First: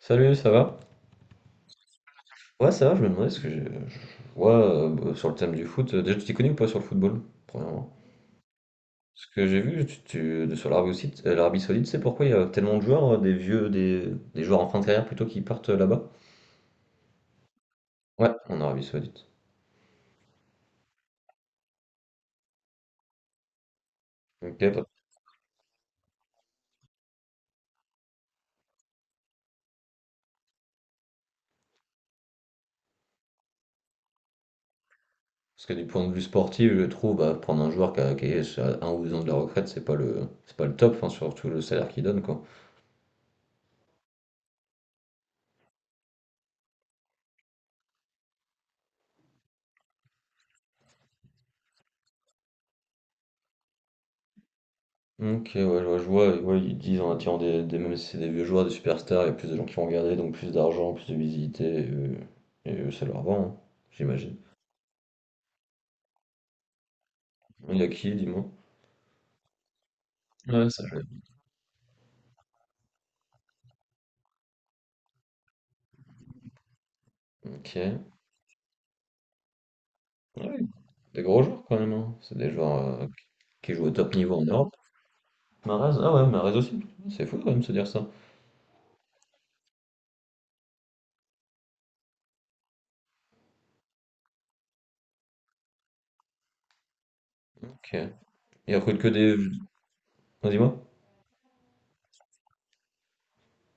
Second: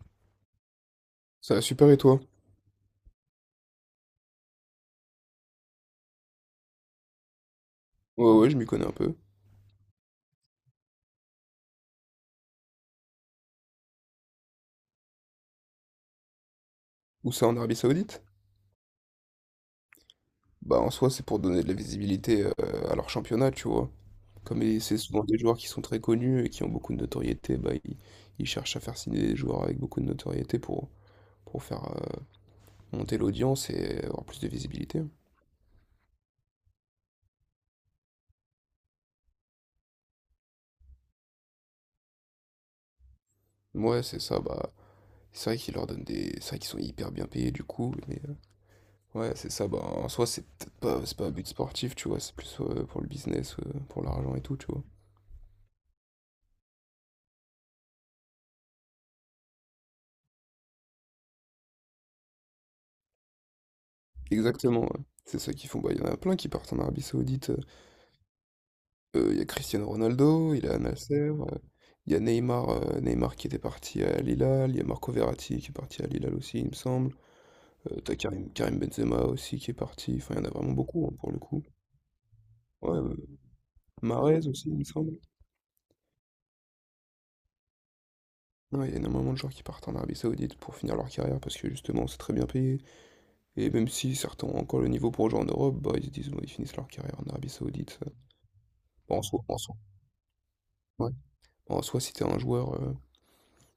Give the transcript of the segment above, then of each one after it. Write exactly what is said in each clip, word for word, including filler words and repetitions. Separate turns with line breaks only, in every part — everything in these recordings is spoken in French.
Salut, ça va?
Ça va super et toi?
Ouais, ça va, je me demandais ce que j'ai- je vois euh, bah, sur le thème du foot. euh, Déjà, tu t'y connais ou pas sur le football, premièrement?
Ouais, ouais, je m'y connais un peu.
Ce que j'ai vu tu, tu- de- sur l'Arabie Saoudite, euh, l'Arabie Saoudite, c'est pourquoi il y a tellement de joueurs, euh, des vieux, des, des joueurs en fin de carrière plutôt qui partent euh, là-bas?
Où ça, en Arabie Saoudite?
Ouais, en Arabie Saoudite.
Bah, en soi, c'est pour donner de la visibilité euh, à leur championnat, tu vois.
Ok,
Comme ils-
bah,
c'est souvent des joueurs qui sont très connus et qui ont beaucoup de notoriété, bah, ils, ils cherchent à faire signer des joueurs avec beaucoup de notoriété pour, pour faire euh, monter l'audience et avoir plus de visibilité.
parce que du point de vue sportif, je trouve, bah, prendre un joueur qui, a- qui est à un ou deux ans de la retraite, c'est pas le, c'est pas le top, enfin, surtout le salaire qu'il donne, quoi.
Ouais, c'est ça, bah, c'est vrai qu'ils leur donnent des... C'est vrai qu'ils sont hyper bien payés, du coup, mais... euh, ouais, c'est ça, bah, en soi, c'est peut-être pas, c'est pas un but sportif, tu vois, c'est plus euh, pour le business, euh, pour l'argent et tout, tu vois.
OK, ouais, je vois, je vois, ouais, ils disent en attirant des, des- même si c'est des vieux joueurs, des superstars, il y a plus de gens qui vont regarder, donc plus d'argent, plus de visibilité, et, eux- et eux, ça leur va, hein, j'imagine.
Exactement, ouais. C'est ça qu'ils font. Bah, il y en a plein qui partent en Arabie Saoudite.
Il y a qui, dis-moi?
Euh, il y a Cristiano Ronaldo, il y
Ouais,
a Al
ça joue.
Nasser, euh, il y a Neymar, euh, Neymar qui était parti à Al Hilal, il y a Marco Verratti qui est parti à Al Hilal aussi, il me semble.
Ok. Ouais,
Euh, t'as Karim, Karim Benzema aussi qui est parti. Enfin, il y en a vraiment beaucoup hein,
des
pour le
gros joueurs
coup.
quand même, hein. C'est des
Ouais,
joueurs euh,
euh,
qui jouent au top niveau en
Mahrez aussi,
Europe.
il me semble.
Mahrez, ah ouais, Mahrez aussi. C'est fou quand même de se dire ça.
Ouais, il y a énormément de gens qui partent en Arabie Saoudite pour finir leur carrière parce que justement, c'est très bien payé. Et même si certains ont encore le niveau pour jouer en Europe, bah, ils se disent, bon, ils finissent leur carrière en Arabie
Ok.
Saoudite. Ça.
Il recrute que
Bon, en
des.
soi, en soi,
Vas-y, moi.
ouais. Bon, en soi, si t'es un joueur, euh,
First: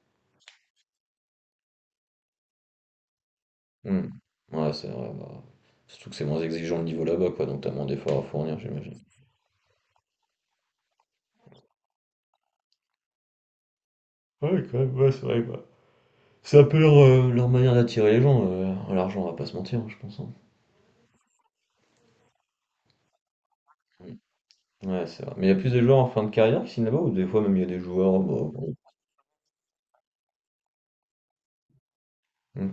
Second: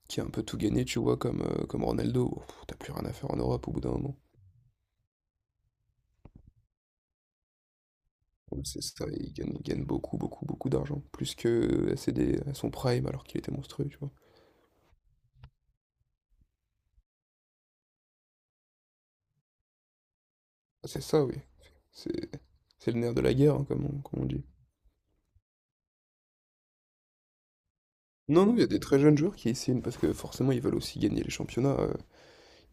Qui a un peu tout gagné, tu vois, comme, euh, comme Ronaldo. Oh, pff, t'as plus rien à faire en Europe au bout d'un
Hmm.
moment.
Ouais, c'est vrai. Bah, surtout que c'est moins exigeant le niveau là-bas, quoi, donc t'as moins d'efforts à fournir,
Ouais, c'est
j'imagine.
ça, il gagne, il gagne beaucoup, beaucoup, beaucoup d'argent. Plus que euh, à, ses dé- à son prime alors qu'il était monstrueux, tu vois.
Ouais, quand même, ouais, c'est vrai. Bah, c'est un peu leur, heu, leur manière d'attirer les gens, heu, l'argent, on va pas se mentir, hein, je pense, hein.
Ah, c'est ça, oui. C'est c'est le nerf de la guerre, hein, comme on, comme on dit.
Ouais, c'est vrai. Mais il y a plus de joueurs en fin de carrière qui signent là-bas ou des fois même il y a des joueurs, bah,
Non, non, il y a
bon.
des très jeunes joueurs qui signent parce que forcément ils veulent aussi gagner les championnats. euh,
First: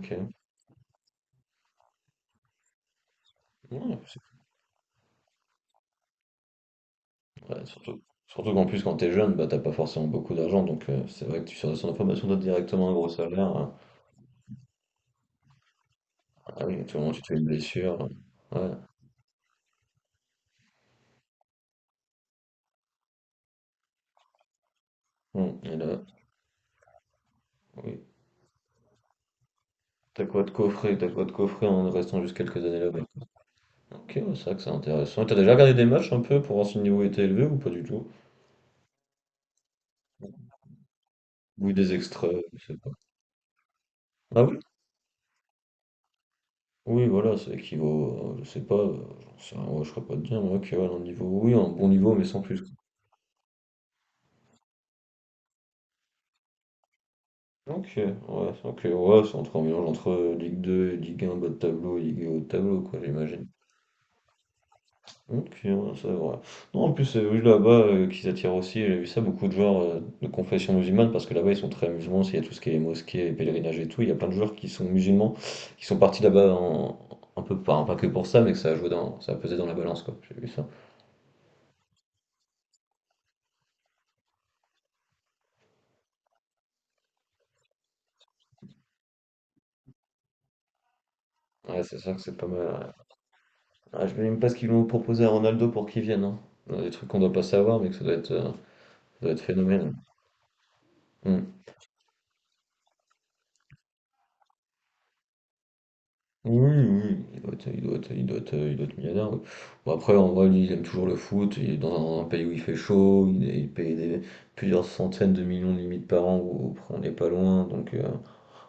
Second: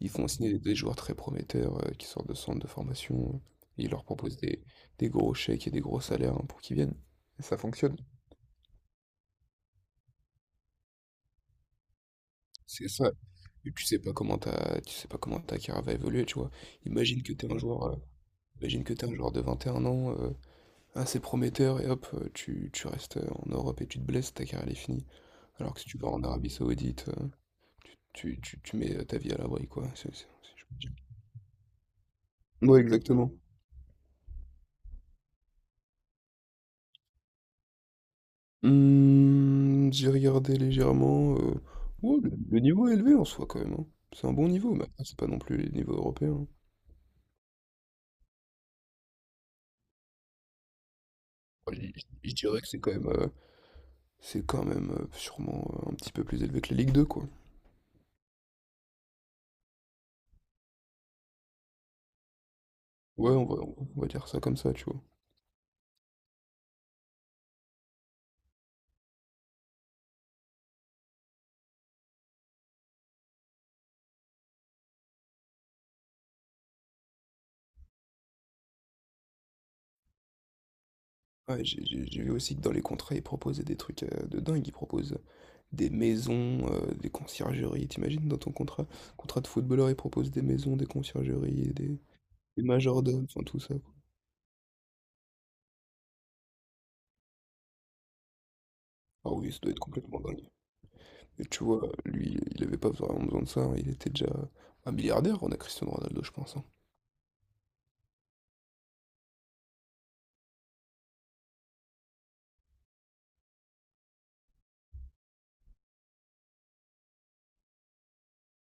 ils font signer des, des joueurs très prometteurs euh, qui sortent de centres de formation. euh, et ils
Ouais,
leur
c'est
proposent des, des gros chèques et des gros salaires hein, pour qu'ils viennent. Et
cool.
ça
Ouais,
fonctionne.
surtout surtout qu'en plus quand t'es jeune, bah, t'as pas forcément beaucoup d'argent donc heu, c'est vrai que tu sors de centre de formation, directement
C'est
un gros
ça.
salaire, heu,
Et tu sais pas comment ta, tu sais pas comment ta carrière va évoluer, tu vois.
ah oui, à tout moment tu
Imagine
te
que
fais une
t'es un joueur, euh,
blessure, hein.
imagine que t'es un joueur de vingt et un ans, euh, assez prometteur, et hop, euh, tu, tu restes euh, en Europe et tu te blesses, ta carrière elle est finie.
Ouais, mmh
Alors
et
que si tu
là
vas en Arabie Saoudite, euh,
oui,
tu, tu, tu mets euh, ta vie à l'abri, quoi. C'est-
t'as
c'est-
quoi de
c'est- je peux dire.
coffrer t'as quoi de coffrer en restant juste quelques années
Ouais,
là-bas.
exactement.
OK, ouais, c'est vrai que c'est intéressant et tu déjà regardé des matchs un peu pour voir si le niveau était élevé ou pas du tout?
Hmm, j'ai regardé légèrement. euh,
Ou des
ouais, le,
extraits,
le
je sais
niveau
pas?
est élevé en soi, quand même, hein. C'est un
Ah
bon
oui?
niveau, mais après, c'est pas non plus les niveaux européens, hein.
Oui, voilà, ça équivaut, euh, je sais pas, euh, j'en sais rien, ouais, je serais pas de dire, moi, que ouais, un niveau, oui, un
Moi,
bon
Je,
niveau, mais
je- je
sans plus,
dirais que
quoi.
c'est quand même. euh, c'est quand même euh, sûrement euh, un petit peu plus élevé que la Ligue deux, quoi.
Ok, ouais, ok, ouais, c'est entre un mélange entre euh, Ligue deux et Ligue un bas de tableau, et Ligue un haut de tableau, quoi,
Ouais, on
j'imagine.
va, on va dire ça comme ça, tu vois.
Ok, ouais, ça, voilà. Non, en plus, euh, oui, là-bas, euh, qu'ils attirent aussi, j'ai vu ça, beaucoup de joueurs euh, de confession musulmane, parce que là-bas, ils sont très musulmans, s'il y a tout ce qui est mosquée, pèlerinage et tout, il y a plein de joueurs qui sont musulmans, qui sont partis là-bas en- un peu, pas, pas que pour ça, mais que ça a joué dans, ça a pesé dans la balance, quoi, j'ai vu ça.
Ouais, j'ai j'ai- j'ai vu aussi que dans les contrats, ils proposaient des trucs euh, de dingue. Ils proposent des maisons, euh, des conciergeries. T'imagines, dans ton contrat, contrat de footballeur, ils proposent des maisons, des conciergeries, et
Ouais, c'est
des,
ça que c'est pas
des
mal.
majordomes, enfin tout ça, quoi.
Ah, je ne même pas ce qu'ils vont proposer à Ronaldo pour qu'il vienne, hein. Il y a des trucs qu'on doit pas savoir, mais que ça doit être, euh, ça doit
Ah
être
oui, ça doit être
phénoménal.
complètement dingue. Et
Hmm.
tu vois, lui, il avait pas vraiment besoin de ça, hein. Il était déjà un milliardaire, on a Cristiano Ronaldo, je pense,
Oui,
hein.
oui, oui, oui, il doit être, il doit être- il doit être- il doit être millionnaire, oui. Bon, après, en vrai, lui, il aime toujours le foot. Il est dans un, un pays où il fait chaud. Il, est- il paye des plusieurs centaines de millions de limites par an, où on n'est pas loin. Donc, euh,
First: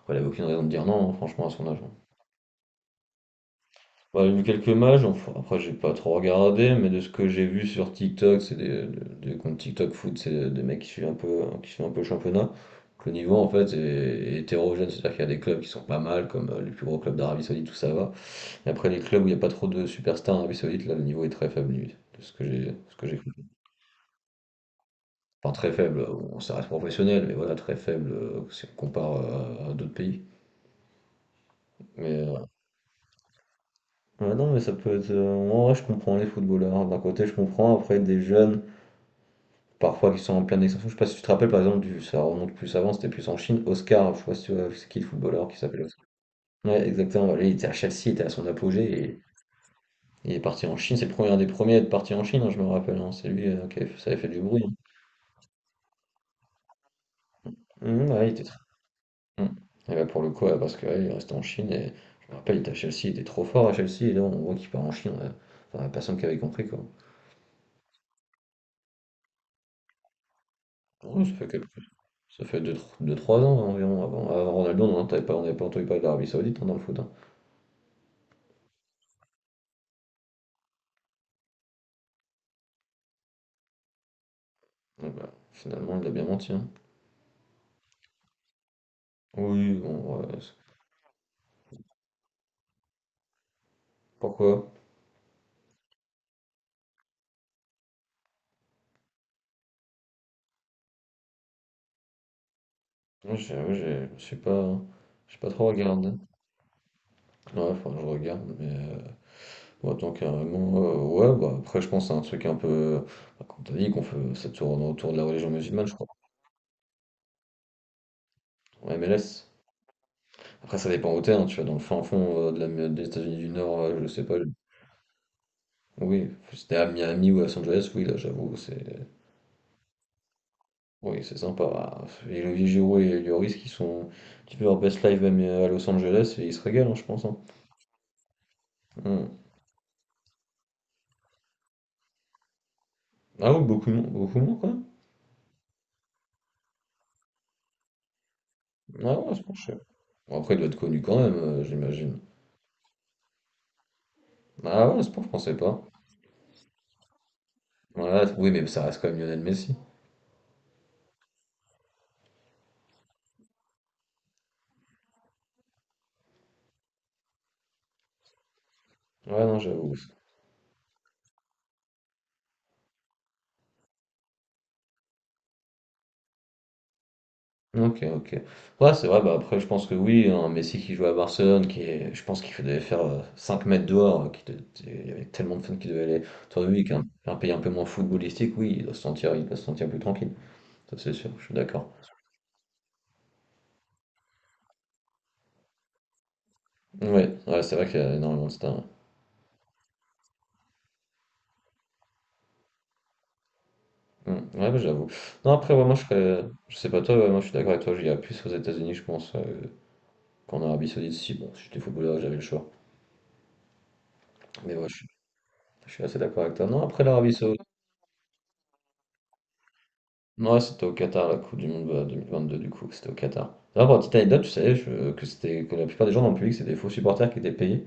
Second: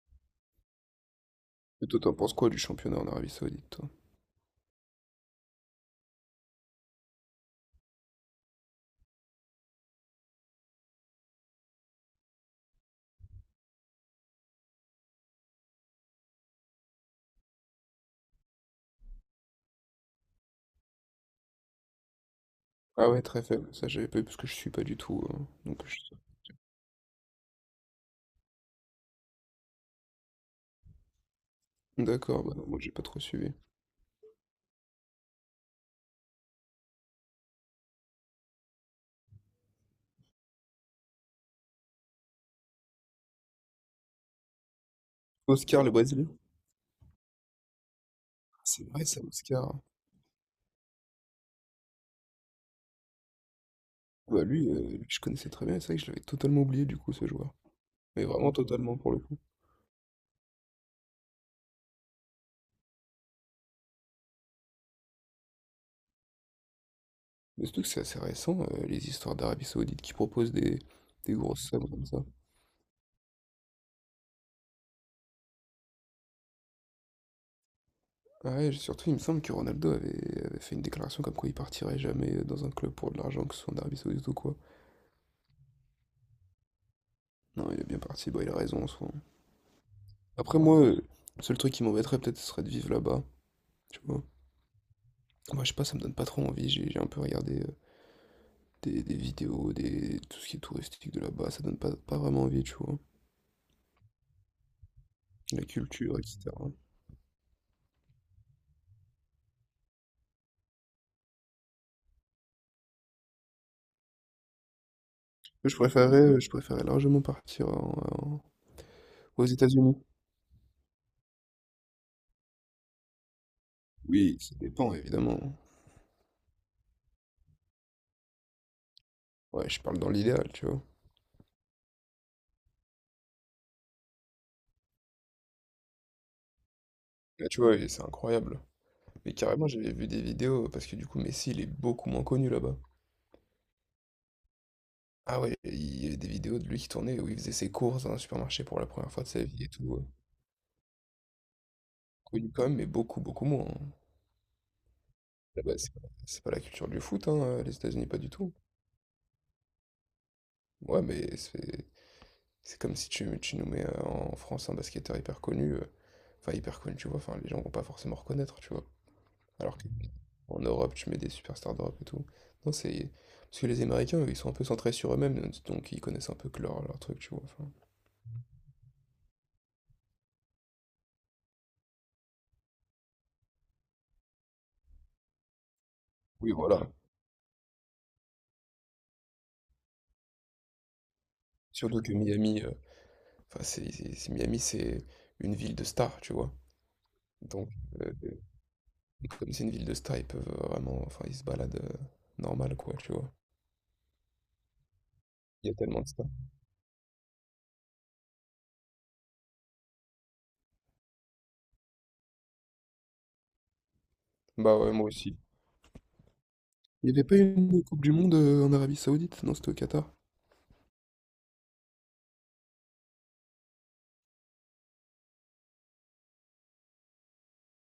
après, il n'avait aucune raison de dire non, hein, franchement, à son âge,
Et
hein.
toi, t'en penses quoi du championnat en Arabie Saoudite, toi?
J'en ai vu quelques matchs, enfin, après j'ai pas trop regardé, mais de ce que j'ai vu sur TikTok, c'est des, des, comptes TikTok foot, c'est des mecs qui suivent un peu, qui suivent un peu le championnat. Donc le niveau en fait est, est hétérogène, c'est-à-dire qu'il y a des clubs qui sont pas mal, comme euh, les plus gros clubs d'Arabie Saoudite, tout ça va. Et après les clubs où il n'y a pas trop de superstars en Arabie Saoudite, là le niveau est très faible limite, de ce que j'ai, de ce que
Ah
j'ai
ouais, très
compris.
faible, ça j'avais pas eu parce que je suis pas du tout. euh,
Enfin très
donc je-
faible, on bon, ça reste professionnel, mais voilà, très faible euh, si on compare euh, à d'autres pays. Mais euh,
D'accord, bah non, moi j'ai pas trop suivi.
ouais, non, mais ça peut être. Euh, en vrai, je comprends les footballeurs. D'un côté, je comprends. Après, des jeunes, parfois qui sont en pleine extinction. Je sais pas si tu te rappelles par exemple du, ça remonte plus avant, c'était plus en Chine, Oscar, je sais pas si tu vois, c'est qui le footballeur qui s'appelle
Oscar le
Oscar.
Brésilien?
Ouais, exactement, lui, il était à Chelsea, il était à son
Ah, c'est
apogée
vrai
et
ça, Oscar.
il est parti en Chine, c'est le premier un des premiers à être parti en Chine, hein, je me rappelle, hein. C'est lui, euh, qui avait fait- ça avait fait du
Bah
bruit,
lui, euh, lui, je connaissais très bien, et c'est vrai que je l'avais totalement oublié du coup ce joueur.
hein. Mhm,
Mais
ouais, il était
vraiment
très...
totalement pour le coup.
Mhm. Et bah, pour le coup, ouais, parce que ouais, il est resté en Chine et je me rappelle, il était à Chelsea, il était trop fort à Chelsea et là on voit qu'il part en Chine, ouais. Enfin, personne qui avait compris quoi.
Mais surtout que c'est assez récent, euh, les histoires d'Arabie Saoudite qui proposent des,
Ouais,
des
ça fait
grosses
quelques...
sommes comme ça.
Ça fait deux trois ans environ, avant, avant Ronaldo, on n'avait pas, on avait pas entendu parler d'Arabie Saoudite hein, dans le foot, hein.
Ah ouais, surtout il me semble que Ronaldo avait, avait fait une déclaration comme quoi il partirait jamais euh, dans un club pour de l'argent, que ce soit en Arabie Saoudite ou quoi.
Ah bah, finalement, il a bien menti, hein.
Non, il est bien parti, bah il a raison en soi.
Oui, bon, ouais, c'est-
Après moi, euh, le seul truc qui m'embêterait peut-être ce serait de vivre là-bas, tu vois.
pourquoi?
Moi, je sais pas, ça me donne pas trop envie. J'ai j'ai un peu regardé euh, des, des vidéos, des, tout ce qui est touristique de là-bas. Ça donne pas, pas vraiment envie, tu vois.
Moi, j'ai, ouais, j'ai- je suis pas, j'ai pas
La
trop regardé.
culture, et cetera. Moi,
Ouais, faudrait que je regarde, mais euh, bon, tant carrément, euh, ouais, bah après, je pense à un truc un peu, bah, comme t'as dit, qu'on fait, ça tourne autour de la religion
Je
musulmane, je crois,
préférais, euh, je préférais largement partir en- en-
en M L S.
aux États-Unis.
Après, ça dépend où t'es, hein, tu vois, dans le fin fond euh, de la- des États-Unis du Nord, euh, je sais pas,
Oui,
je-
ça dépend, évidemment.
oui, c'était à Miami ou à Los Angeles, oui, là, j'avoue, c'est
Ouais, je parle dans l'idéal, tu vois.
oui, c'est sympa. Bah, et Olivier Giroud et Lloris qui sont un petit peu leur best life même à Los Angeles et ils se régalent, hein, je pense, hein.
Là, tu vois, et c'est incroyable.
Hmm.
Mais carrément, j'avais vu des vidéos parce que du coup, Messi, il est beaucoup moins connu là-bas.
Ah oui, beaucoup, moins- beaucoup moins quoi.
Ah ouais, il y avait des vidéos de lui qui tournait où il faisait ses courses dans un supermarché pour la première
Ah
fois de
ouais,
sa
c'est bon,
vie
je
et
sais.
tout. euh.
Bon, après, il doit être connu quand même, euh, j'imagine.
Connu quand même, mais beaucoup, beaucoup moins.
Ah ouais, c'est bon, je pensais
Là-bas,
pas.
c'est c'est pas la culture du foot, hein, euh, les États-Unis, pas
Voilà,
du
oui,
tout.
mais ça reste quand même Lionel Messi.
Ouais, mais c'est c'est comme si tu, tu nous mets euh, en France un basketteur hyper connu, euh, enfin hyper connu, tu vois, enfin les gens vont pas forcément reconnaître, tu vois.
Ouais, non,
Alors
j'avoue.
qu'en Europe, tu mets des superstars d'Europe et tout. Non, c'est parce que les Américains, eux, ils sont un peu centrés sur eux-mêmes, donc ils connaissent un peu que leur, leur truc, tu vois, enfin.
Ok, ok. Ouais, c'est vrai, bah après, je pense que oui, un Messi qui joue à Barcelone, qui est, je pense qu'il devait faire euh, cinq mètres dehors, euh, qui de- il y avait tellement de fans qui devaient aller
Oui,
autour de
voilà.
lui, qu'un un pays un peu moins footballistique, oui, il doit se sentir, il doit se sentir plus tranquille. Ça, c'est sûr, je suis d'accord.
Surtout que Miami, euh, enfin c'est c'est- c'est- Miami, c'est une ville de stars, tu vois.
Ouais, ouais,
Donc
c'est vrai qu'il y
euh,
a énormément de stars.
Et comme c'est une ville de stars, ils peuvent vraiment. Enfin, ils se baladent euh, normal, quoi, tu vois.
Ouais, Mm. Ouais, bah, j'avoue. Non,
Il y
après,
a
ouais, moi, je
tellement de stars.
serais... Je sais pas toi, ouais, moi, je suis d'accord avec toi, j'irais plus aux États-Unis, je pense, euh, qu'en Arabie Saoudite. Si, bon, si j'étais footballeur, j'avais le choix. Mais
Bah
ouais,
ouais,
je suis,
moi aussi.
je suis assez d'accord avec toi. Non, après
Il n'y avait
l'Arabie
pas
Saoudite.
une Coupe du Monde euh, en Arabie Saoudite? Non, c'était au Qatar.
Ouais, c'était au Qatar, la Coupe du Monde bah, deux mille vingt-deux, du coup, c'était au Qatar. D'ailleurs, pour la petite anecdote, tu savais je- que, c'était, que la plupart des gens dans le public, c'était des faux supporters qui étaient payés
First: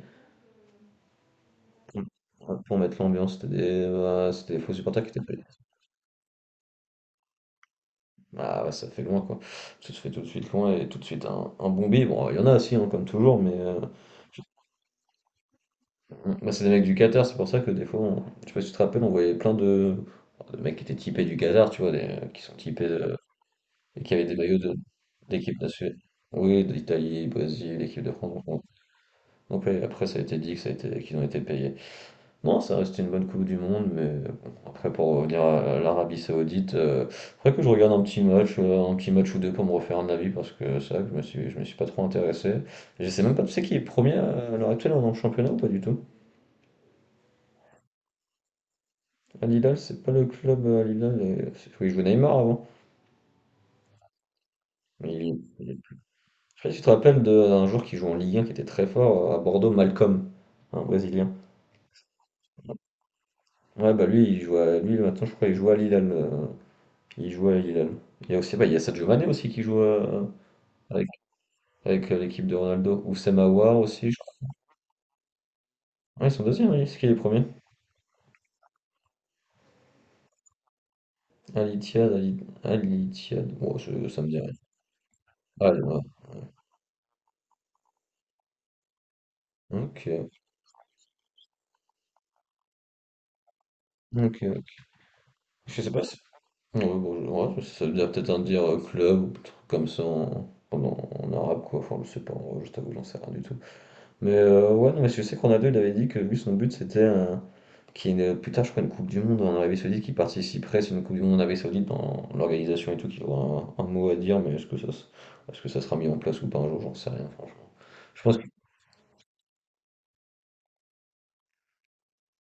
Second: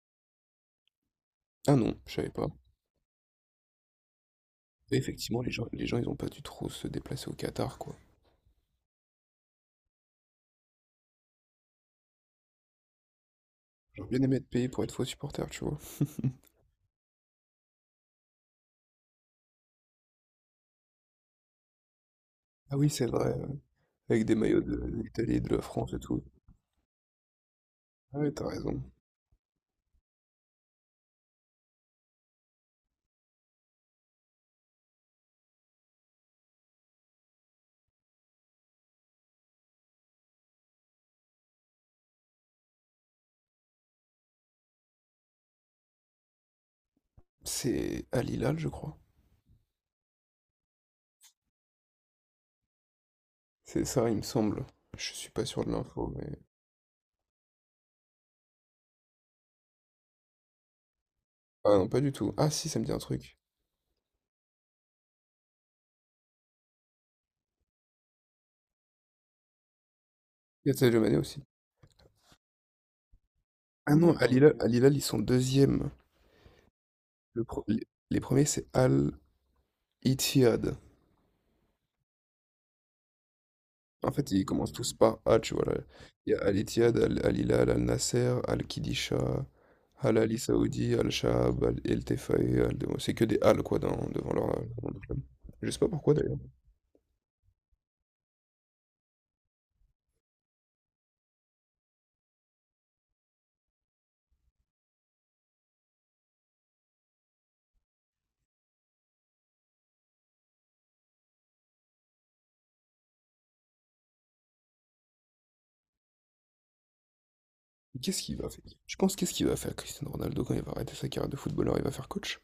Ah non, je savais pas.
pour, pour mettre l'ambiance. C'était des, bah, c'était des faux
Et
supporters qui étaient
effectivement,
payés.
les gens, les gens, ils ont pas dû trop se déplacer au Qatar, quoi.
Ah ouais, ça fait loin quoi. Ça se fait tout de suite loin et tout de suite un, un bon bide. Bon, il y en a aussi, hein, comme toujours, mais euh,
J'aurais bien aimé
je-
être payé pour être faux supporter, tu vois.
bah, c'est des mecs du Qatar, c'est pour ça que des fois, on- je sais pas si tu te rappelles, on voyait plein de, de mecs qui étaient typés du Qatar, tu vois, des, qui sont
Ah
typés
oui, c'est
de-
vrai. euh,
et qui
Avec
avaient
des
des maillots
maillots
de-
de l'Italie et de
d'équipe
la France
nationale.
et tout.
Oui, d'Italie, Brésil, l'équipe de
Ah ouais,
France.
t'as
Donc,
raison.
donc, ouais, après, ça a été dit que ça a été, qu'ils ont été payés. Non, ça reste une bonne Coupe du Monde, mais bon, après pour revenir à l'Arabie Saoudite, euh, faudrait que je regarde un petit match, euh, un petit match ou deux pour me refaire un avis parce que ça, je me suis, je me suis pas trop intéressé. Je sais même pas, tu sais qui est premier à l'heure actuelle dans le championnat ou pas du tout?
C'est Al Hilal, je crois.
Al Hilal, c'est pas le club euh, Al Hilal, euh, c'est celui qui jouait Neymar avant.
C'est ça, il me semble.
Mais
Je suis
il-
pas sûr de
il- je
l'info, mais...
sais pas si tu te rappelles de- d'un joueur qui joue en Ligue un qui était très fort euh, à Bordeaux, Malcolm, un Brésilien.
Ah non, pas du tout. Ah si, ça me dit un truc.
Ouais bah lui il joue à, lui maintenant je crois qu'il joue à Al Hilal, euh, il joue à Al Hilal. Il y a aussi bah, il y a Sadio Mané aussi qui joue à,
Il y a Sadio
avec,
Mané aussi.
avec euh, l'équipe de Ronaldo. Ou Aouar
Ah non,
aussi,
ouais,
je
Al
crois.
Hilal, Al Hilal, ils sont deuxièmes.
Ah, ils sont deuxièmes, oui. C'est qui les premiers?
Le pro- les, les premiers, c'est Al Ittihad.
Al Ittihad, Al Al Ittihad. Bon, ça
En
ça me
fait,
dit
ils
rien.
commencent tous par A, tu vois,
Ah,
là.
là.
Il y a Al Ittihad, Al, Al Hilal, Al Nasser, Al Qidisha, Al Ali
Ok.
Saoudi, Al Shahab, Al El Tefaï, Al Demoul. C'est que des Al, quoi, dans- devant leur,
Ok.
devant leur club. Je sais
Je
pas
sais pas
pourquoi,
si.
d'ailleurs.
Ouais, bon, je- ouais, ça veut dire peut-être un dire euh, club ou un truc comme ça en, en, en arabe, quoi. Enfin, je sais pas. En vrai, je t'avoue, j'en sais rien du tout. Mais euh, ouais, non, mais je sais qu'on a deux, il avait dit que lui, son but, c'était euh, qu'il y ait une- plus tard, je crois, une Coupe du Monde en Arabie Saoudite qui participerait, c'est une Coupe du Monde en Arabie Saoudite dans l'organisation et tout, qu'il aura un, un mot à dire, mais est-ce que ça, se- est-ce que ça sera mis en place ou pas un jour, j'en sais rien, franchement. Je
Qu'est-ce qu'il
pense que...
va faire? Tu penses qu'est-ce qu'il va faire, Cristiano Ronaldo, quand il va arrêter sa carrière de footballeur, il va faire coach?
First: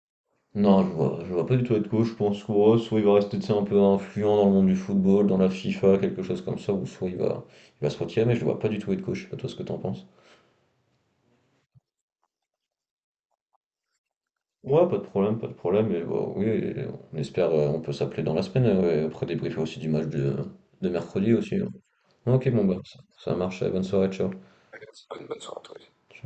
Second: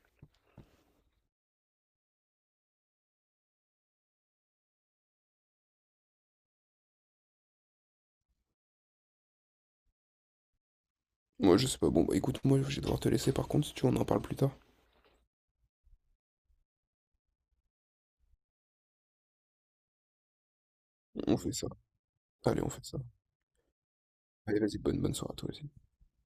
Non, je vois, je vois pas du tout être coach, je pense que ouais, soit il va rester, tu sais, un peu influent dans le monde du football, dans la FIFA, quelque chose comme ça, ou soit il va, il va se retirer, mais je le vois pas du tout être coach, je sais pas toi ce que t'en penses.
Moi, je sais pas. Bon, bah écoute, moi, je vais devoir te laisser, par contre, si tu veux, on en parle plus tard.
Ouais, pas de problème, pas de problème. Et bah, oui, et on espère, euh, on peut s'appeler dans la semaine. Euh, ouais, après débriefer aussi du match de, de mercredi
On fait
aussi, hein.
ça.
Ok,
Allez,
bon,
on
bah,
fait ça.
ça, ça marche. euh, Bonne soirée, ciao.
Allez, vas-y, bonne, bonne soirée à toi aussi.